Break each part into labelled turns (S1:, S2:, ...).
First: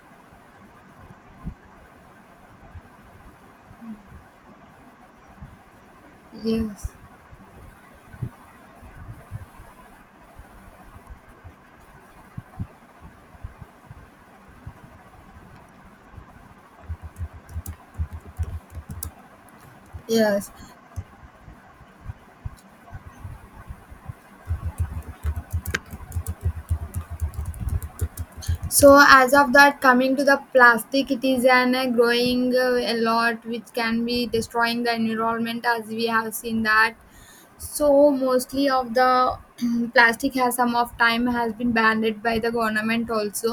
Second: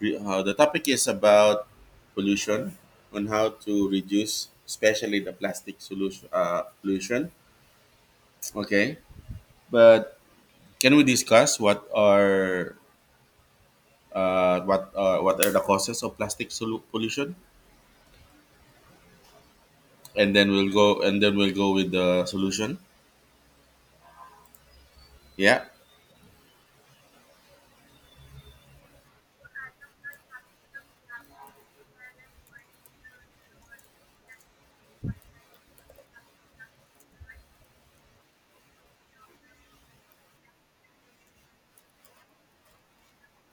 S1: The topic is about pollution on how to reduce, especially the plastic solution
S2: Yes,
S1: pollution. Okay, but can we discuss what are what are the causes of plastic pollution, and
S2: yes.
S1: then we'll go with the solution. Yeah.
S2: So as of that, coming to the plastic, it is an growing a lot, which can be destroying the environment, as we have seen that. So mostly of the plastic has some of time has been banned by the government also,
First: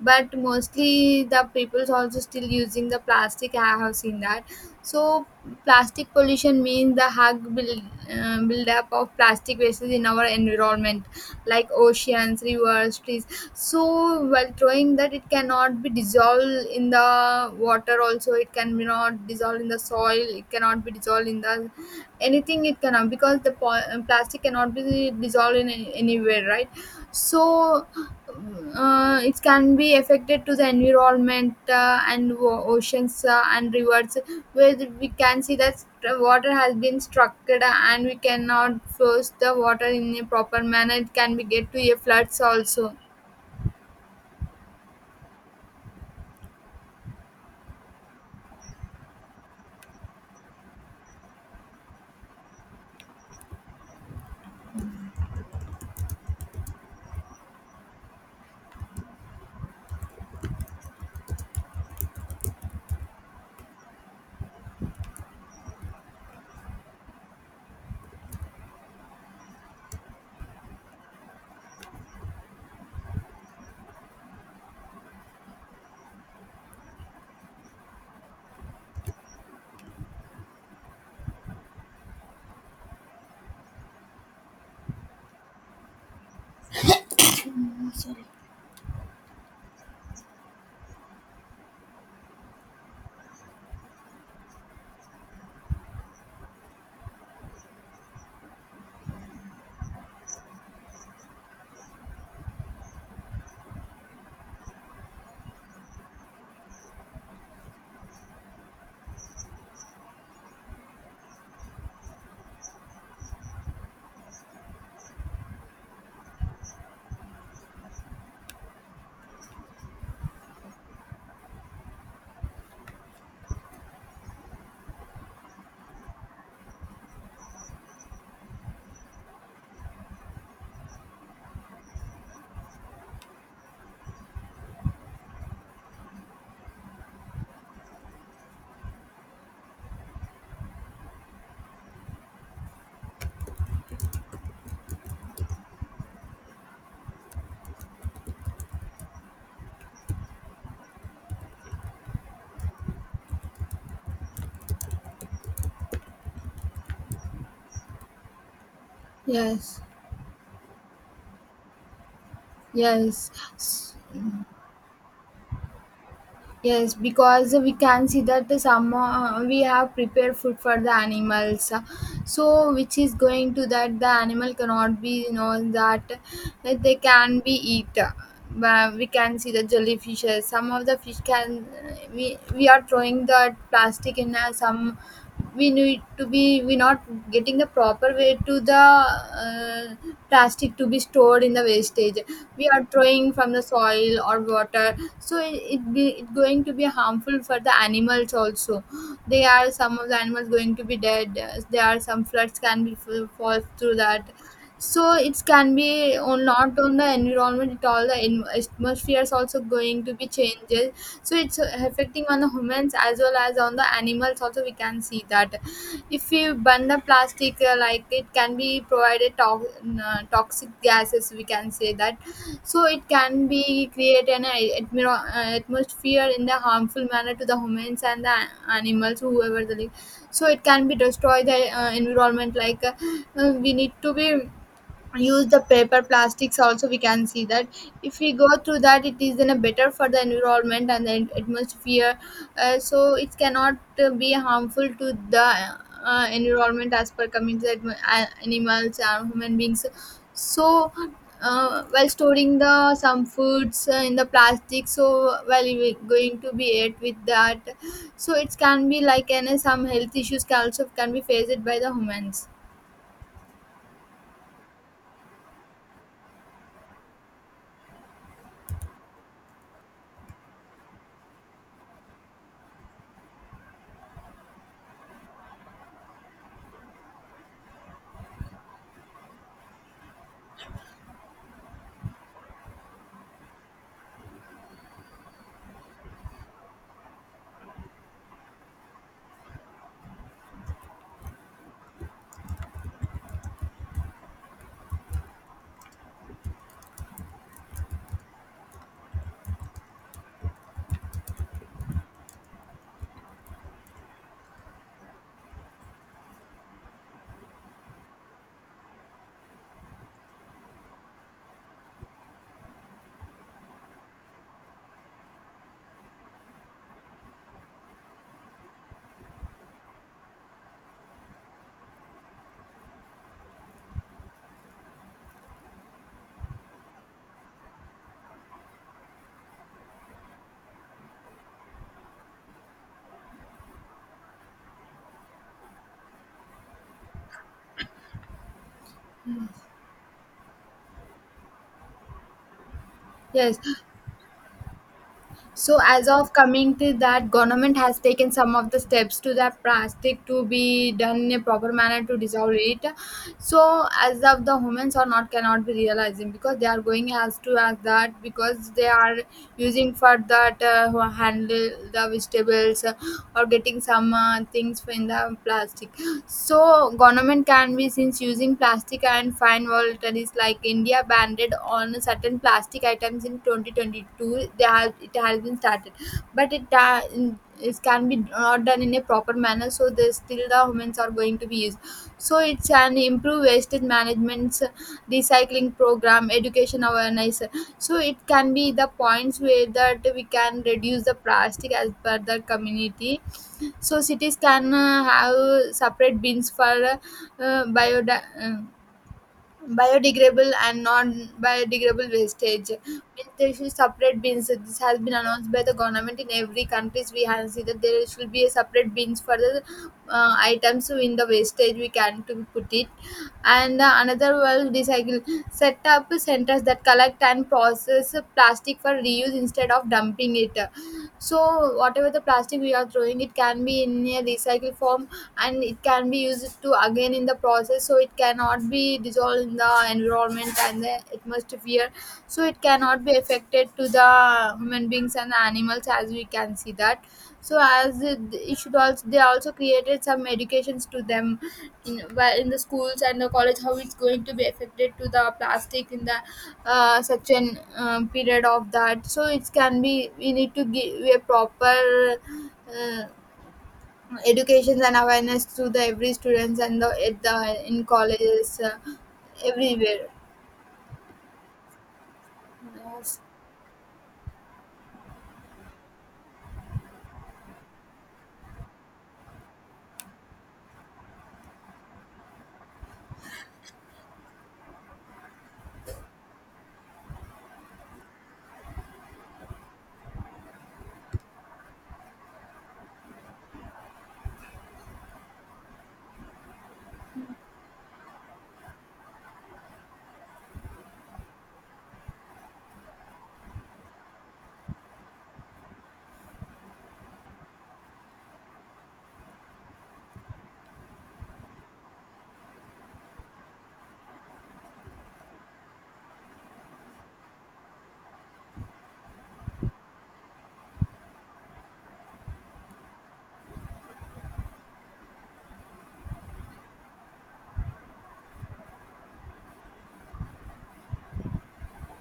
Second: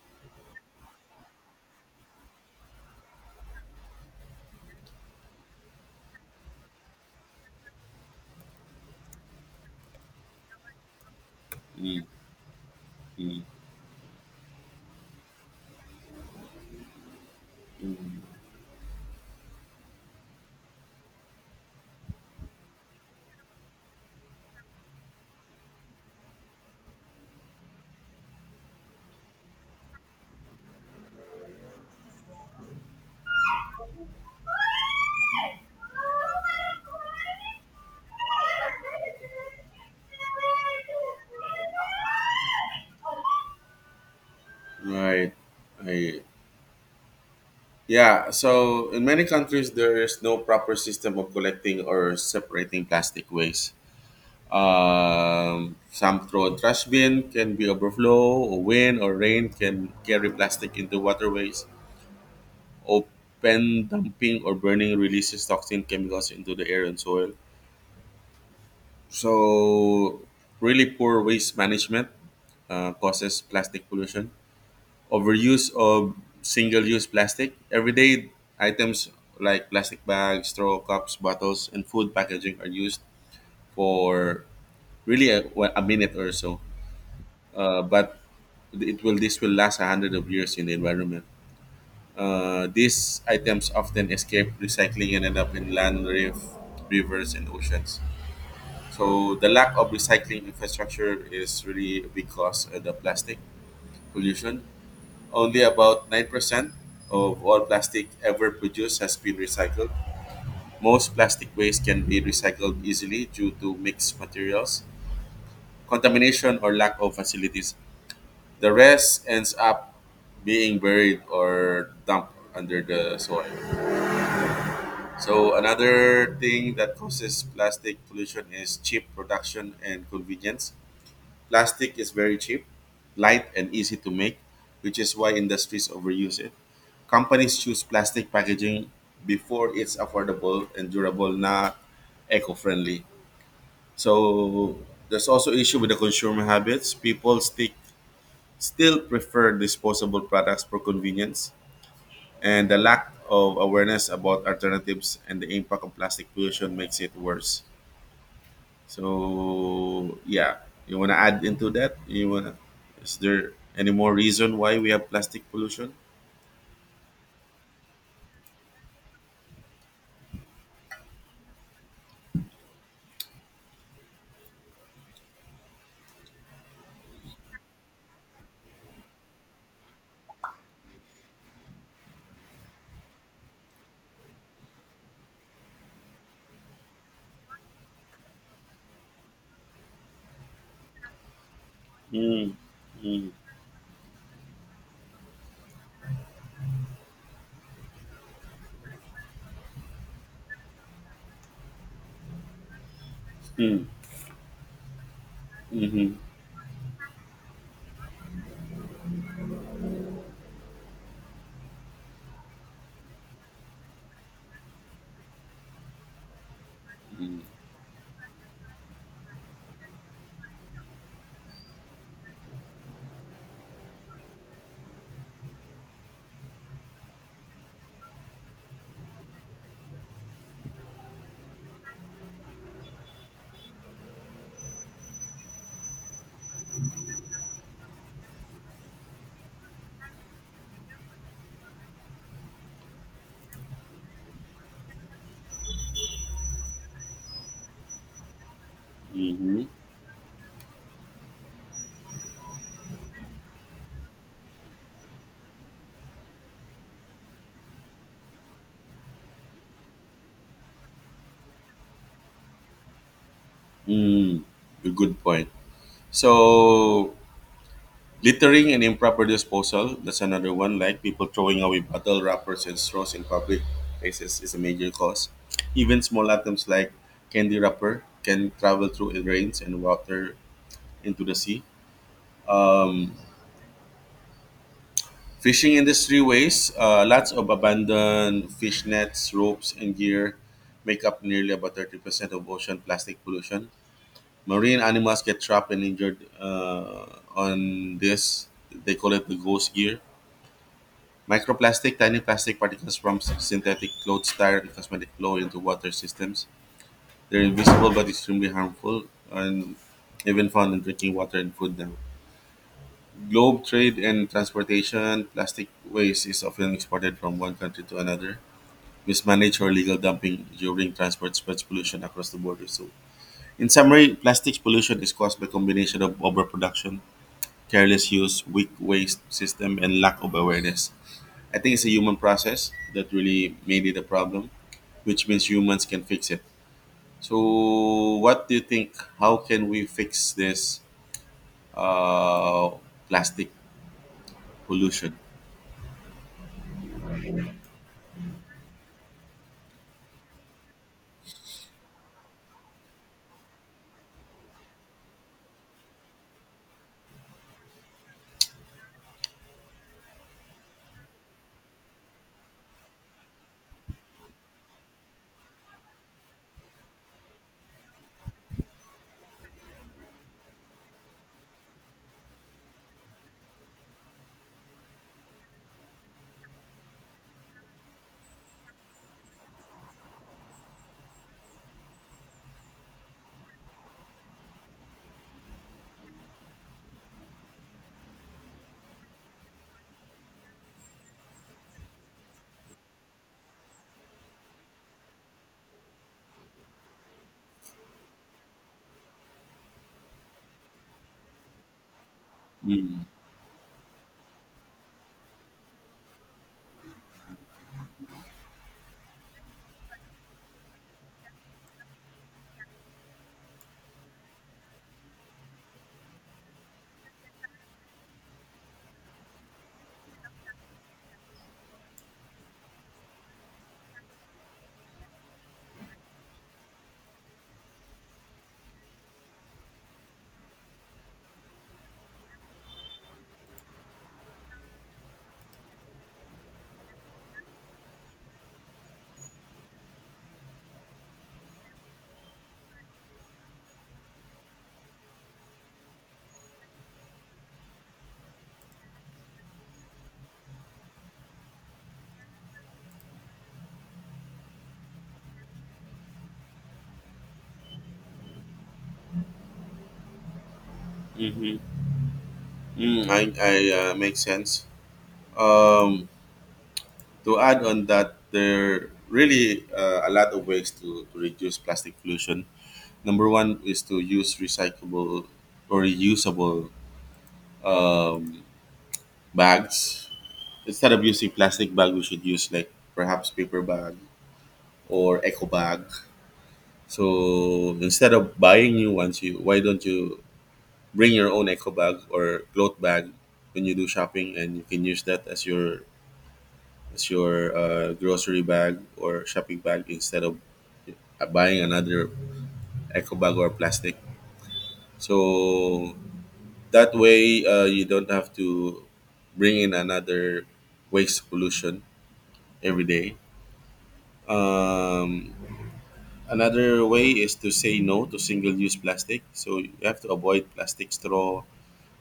S2: but mostly the people's also still using the plastic, I have seen that. So plastic pollution means the build up of plastic wastes in our environment like
S1: Mm,
S2: oceans, rivers, trees.
S1: mm.
S2: So while throwing that, it cannot be dissolved in the water, also it can be not dissolved in the soil, it cannot be dissolved in the anything, it cannot, because the plastic cannot be dissolved in anywhere, right? So it can be affected to the environment and oceans and rivers, where we can see that water has been structured and we cannot force the water in a proper manner, it can be get to a floods also.
S1: Right. I, yeah. So in many countries, there is no proper system of collecting or separating plastic waste. Some throw a trash bin can be overflow, or wind or rain can carry plastic into waterways. Open dumping or burning releases toxic chemicals into the air and soil. So really poor waste management causes plastic pollution. Overuse of single-use plastic. Everyday items like plastic bags, straw cups, bottles, and food packaging are used for really a minute or so. But it will this will last a hundred of years in the environment. These items often escape recycling and end up in land, reef, rivers, and oceans. So the lack of recycling infrastructure is really a big cause of the plastic pollution. Only about 9% of all plastic ever produced has been recycled. Most plastic waste can be recycled easily due to mixed materials, contamination, or lack of facilities. The rest ends up being buried or dumped under the soil. So, another thing that causes plastic pollution is cheap production and convenience. Plastic is very cheap, light, and easy to make, which is why industries overuse it. Companies choose plastic packaging before it's affordable and durable, not eco-friendly. So there's also issue with the consumer habits. People stick still prefer disposable products for convenience, and the lack of awareness about alternatives and the impact of plastic pollution makes it worse.
S2: Yes,
S1: So yeah, you want to add into that? You want to? Is
S2: yes.
S1: there any more reason why we have plastic pollution?
S2: Yes, because we can see that some we have prepared food for the animals, so which is going to that the animal cannot be, you know, that that they can be eat. But we can see the jellyfishes. Some of the fish can, we are throwing the plastic in some, we need to be, we not getting the proper way to the plastic to be stored in the wastage,
S1: Mm,
S2: we are
S1: mm,
S2: throwing from the soil or water, so it going to be harmful for the animals also. They are some of the animals going to be dead, there are some floods can be fall
S1: mm,
S2: through that. So it can
S1: mm-hmm,
S2: be on, not on the environment at all, the atmosphere is also going to be changes. So it's affecting on the humans as well as on the animals also, we can see that. If we burn the plastic like, it can be provided to- toxic gases, we can say that. So it can be create an atmosphere in the harmful manner to the humans and the animals whoever the live. So it can be destroy the environment, like we need to be use the paper plastics also, we can see that. If we go through that, it is in a better for the environment and the atmosphere. So it cannot be harmful to the environment as per coming to the animals and human
S1: mm-hmm.
S2: beings. So while storing the some foods in the plastic, so while we going to be ate with that, so it can be like any some health issues can also can be faced by the humans.
S1: Mm, a good point. So, littering and improper disposal, that's another one. Like people throwing away bottle wrappers and straws in public places is a major cause. Even small items like candy wrapper can travel through the rains and water into the sea. Um, Fishing industry waste, lots of abandoned fish nets, ropes, and gear make up nearly about 30% of ocean plastic pollution. Marine animals get trapped and injured on this. They call it the ghost gear. Microplastic, tiny plastic particles from synthetic clothes, tire, and cosmetic flow into water systems. They're invisible but extremely harmful and even found in drinking water and food now. Globe trade and transportation, plastic waste is often exported from one country to another. Mismanaged or illegal dumping during transport spreads pollution across the border. So, in summary, plastics pollution is caused by combination of overproduction, careless use, weak waste system, and lack of awareness. I think it's a human process that really made it a problem, which means humans can fix it. So, what do you think? How can we fix this uh, plastic
S2: Yes.
S1: pollution?
S2: So as of coming to that, government has taken some of the steps to that plastic to be done in a proper manner to dissolve it. So as of the humans are not cannot be realizing because they are going as to as that because they are using for that who handle the vegetables or getting some things in the plastic. So government can be since using plastic and fine volatiles like India banned on certain plastic items in 2022. They have, it has been started, but it it can be not done in a proper manner. So there's still the humans are going to be used. So it's an improve wastage management, recycling program, education awareness. So it can be the points where that we can reduce the plastic as per the community. So cities can have separate bins for uh, biodi- uh, biodegradable and non-biodegradable wastage. Means they should separate bins. This has been announced by the government in every countries. We have seen that there should be a separate bins for the items in the wastage we can to put it. And another was recycle. Set up centers that collect and process plastic for reuse instead of dumping it. So whatever the plastic we are throwing, it can be in a recycle form and it can be used to again in the process, so it cannot be dissolved in the environment and the atmosphere, so it cannot be affected to the human beings and animals, as we can see that. So as it, it should also they also created some educations to them in, well, in the schools and the college, how it's going to be affected to the plastic in the such an period of that. So it can be we need to give a proper uh, education and awareness to the every students and the, at the in colleges everywhere.
S1: Mm-hmm. Mm,
S2: Yes.
S1: I makes sense. Um, to add on that, there really a lot of ways to reduce plastic pollution. Number one is to use recyclable or reusable um, bags, instead of using plastic bag we should use like perhaps paper bag or eco bag. So instead of buying new ones, you why don't you bring your own eco bag or cloth bag when you do shopping, and you can use that as your grocery bag or shopping bag instead of buying another eco bag or plastic. So that way you don't have to bring in another waste pollution every day. Um, Another way is to say no to single use plastic. So you have to avoid plastic straw,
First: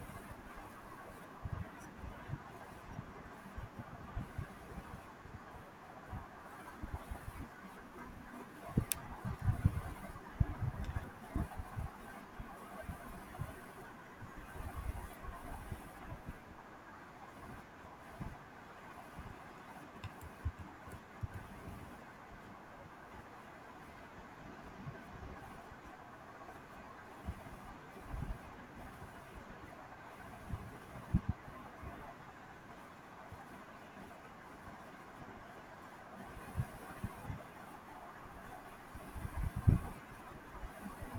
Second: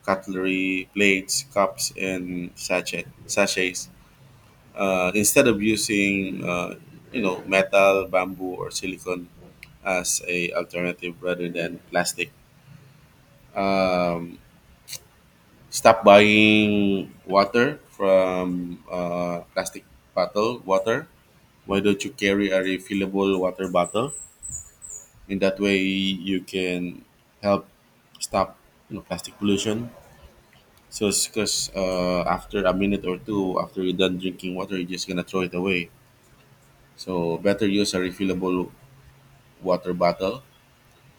S1: cutlery, plates, cups, and sachets. Instead of using, you know, metal, bamboo, or silicone as a alternative rather than plastic. Um, Stop buying water from plastic bottle water. Why don't you carry a refillable water bottle? In that way you can help stop, you know, plastic pollution. So it's because after a minute or two after you're done drinking water you're just gonna throw it away. So better use a refillable water bottle,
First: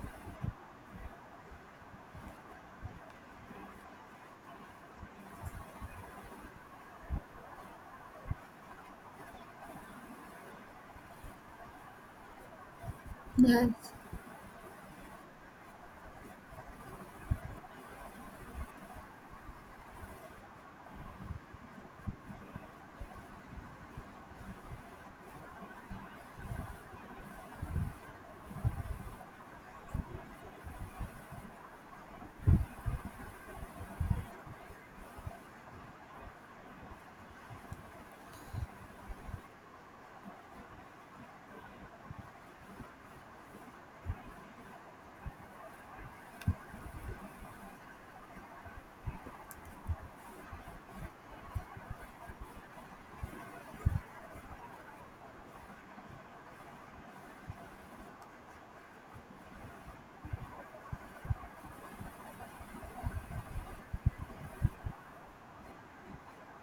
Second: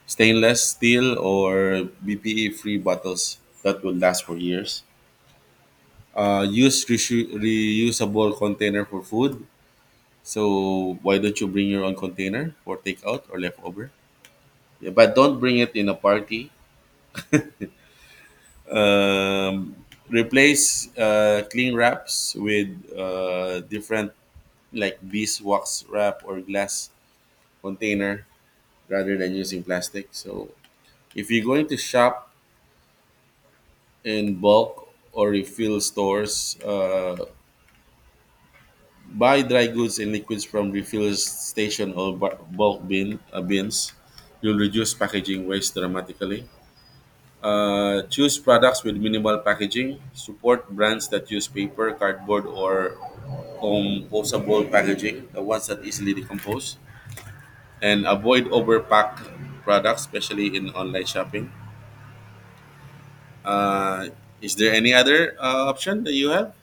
S1: stainless steel or bpe free bottles that will last for years. Use reusable container for food. So why don't you bring your own container for takeout or
S2: Yes.
S1: leftover. Yeah, but don't bring it in a party. um, Replace cling wraps with different, like beeswax wrap or glass container, rather than using plastic. So if you're going to shop in bulk or refill stores, buy dry goods and liquids from refill station or bulk bin bins. You'll reduce packaging waste dramatically. Choose products with minimal packaging. Support brands that use paper, cardboard, or composable packaging, the ones that easily decompose, and avoid overpacked products, especially in online shopping. Uh, is there any other option that you have?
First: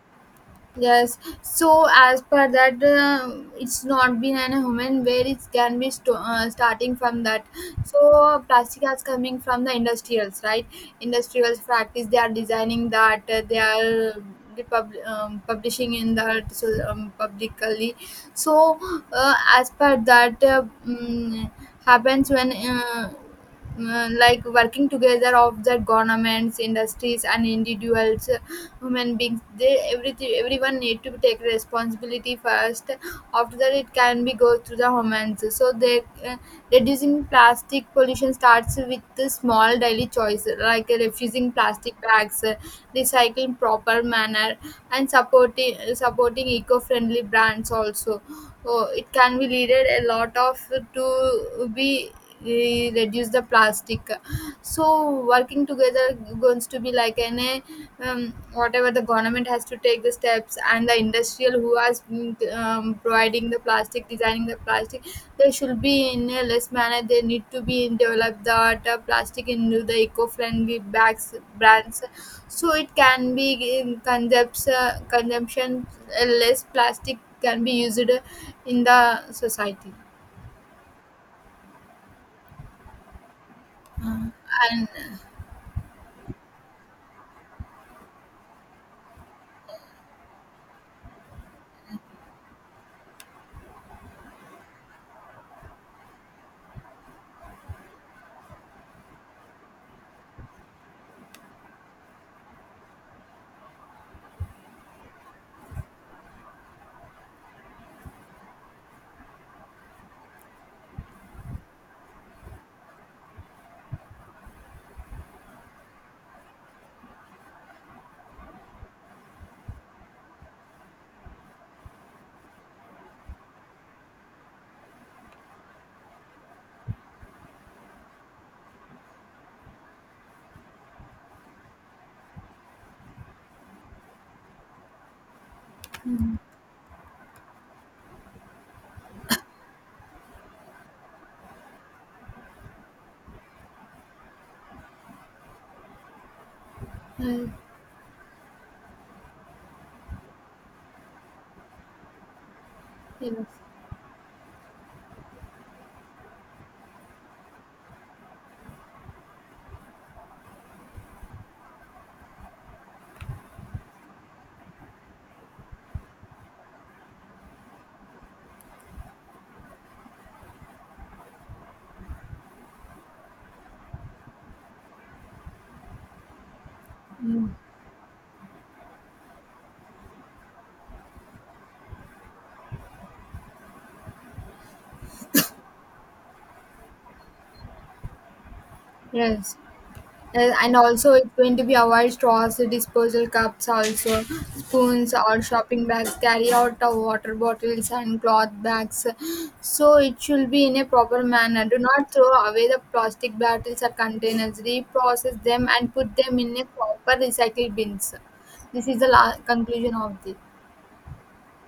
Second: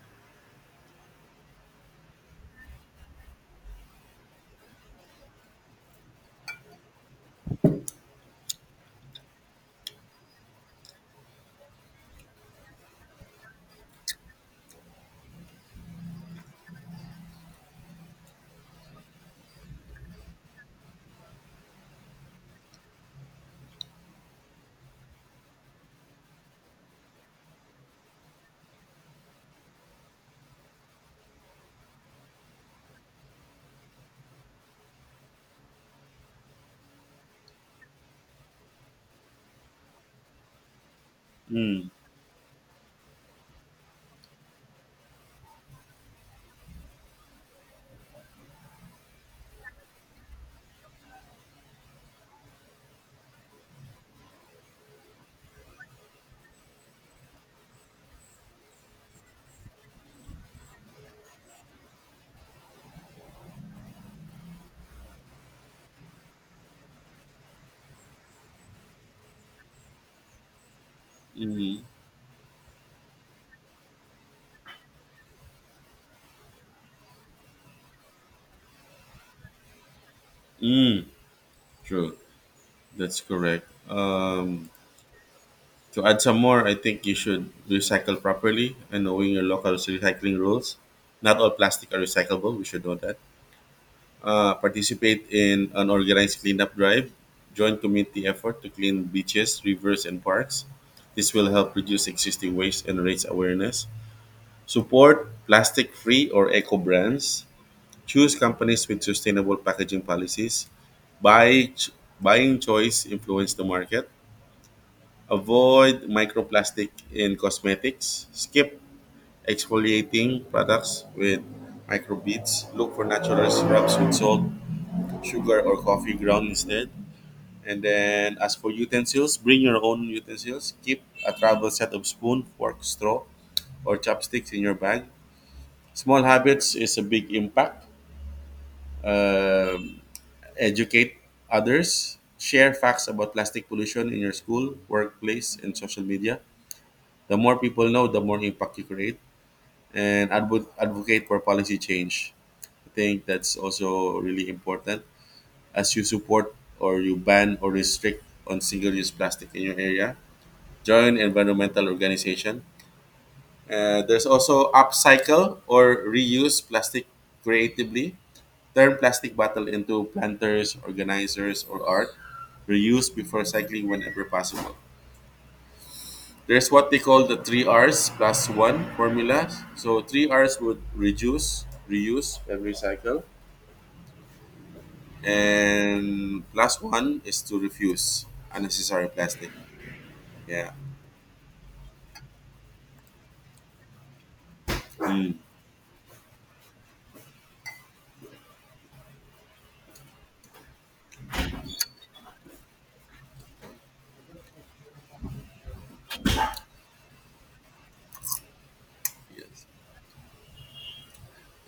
S2: Yes, so as per that, it's not been an human where it can be starting from that. So plastic is coming from the industrials, right? Industrials practice, they are designing that they are publishing in that so, publicly. So as per that happens when. Like working together of the governments, industries and individuals, human beings, they everything everyone need to take responsibility first. After that, it can be go through the humans, so they uh, reducing plastic pollution starts with the small daily choice, like refusing
S1: Mm,
S2: plastic bags, recycling proper manner, and supporting eco-friendly brands also. So it can be needed a lot of to be reduce the plastic. So working together, going to be like an a, whatever the government has to take the steps, and the industrial who has been, providing the plastic, designing the plastic, they should be in a less manner, they need to be in develop the plastic into the eco-friendly bags
S1: mm,
S2: brands. So it can be in concepts, consumption, less plastic can be used in the society.
S1: mm, true. That's correct.
S2: Uh, and
S1: To add some more, I think you should recycle properly and knowing your local recycling rules. Not all plastic are recyclable. We should know that. Uh, participate in an organized cleanup drive, join community effort to clean beaches, rivers, and parks. This will help reduce existing waste and raise awareness. Support plastic free or eco brands. Choose companies with sustainable packaging policies. Buy Buying choice influence the market. Avoid microplastic in cosmetics. Skip exfoliating products with microbeads. Look for natural syrups with salt, sugar, or coffee ground instead. And then, as for utensils, bring your own utensils. Keep a travel set of spoon, fork, straw, or chopsticks in your bag. Small habits is a big impact. Um, Educate others. Share facts about plastic pollution in your school, workplace, and social media. The
S2: uh,
S1: more people know, the more impact you create. And advocate for policy change. I think
S2: yes,
S1: that's also really important. As you support or you ban or restrict on single-use plastic in your area, joint environmental organization. There's also upcycle or reuse plastic creatively. Turn plastic bottle into planters, organizers, or art. Reuse before cycling whenever possible. There's what they call the three R's plus one formula. So three R's would reduce, reuse, and recycle. And plus one is to refuse unnecessary plastic.
S2: yes.
S1: Yeah.
S2: And also it's going to be avoid straws, disposal cups, also spoons or
S1: Mm.
S2: shopping bags, carry out of water bottles and cloth bags. So it should be in a proper manner. Do not throw away the plastic bottles or containers. Reprocess them and put them in a proper recycle bins. This is the
S1: Yes.
S2: conclusion of this.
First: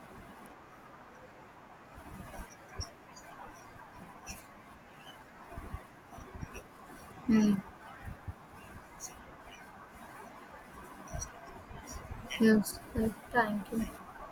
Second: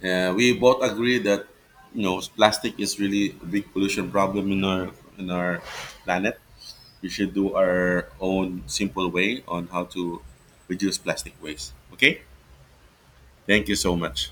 S1: We both agree that, you know, plastic is really a big pollution problem in our planet. We should
S2: Hmm.
S1: do our own simple way on how to reduce plastic waste. Okay,
S2: Yes, yes, thank
S1: thank you
S2: you.
S1: so much.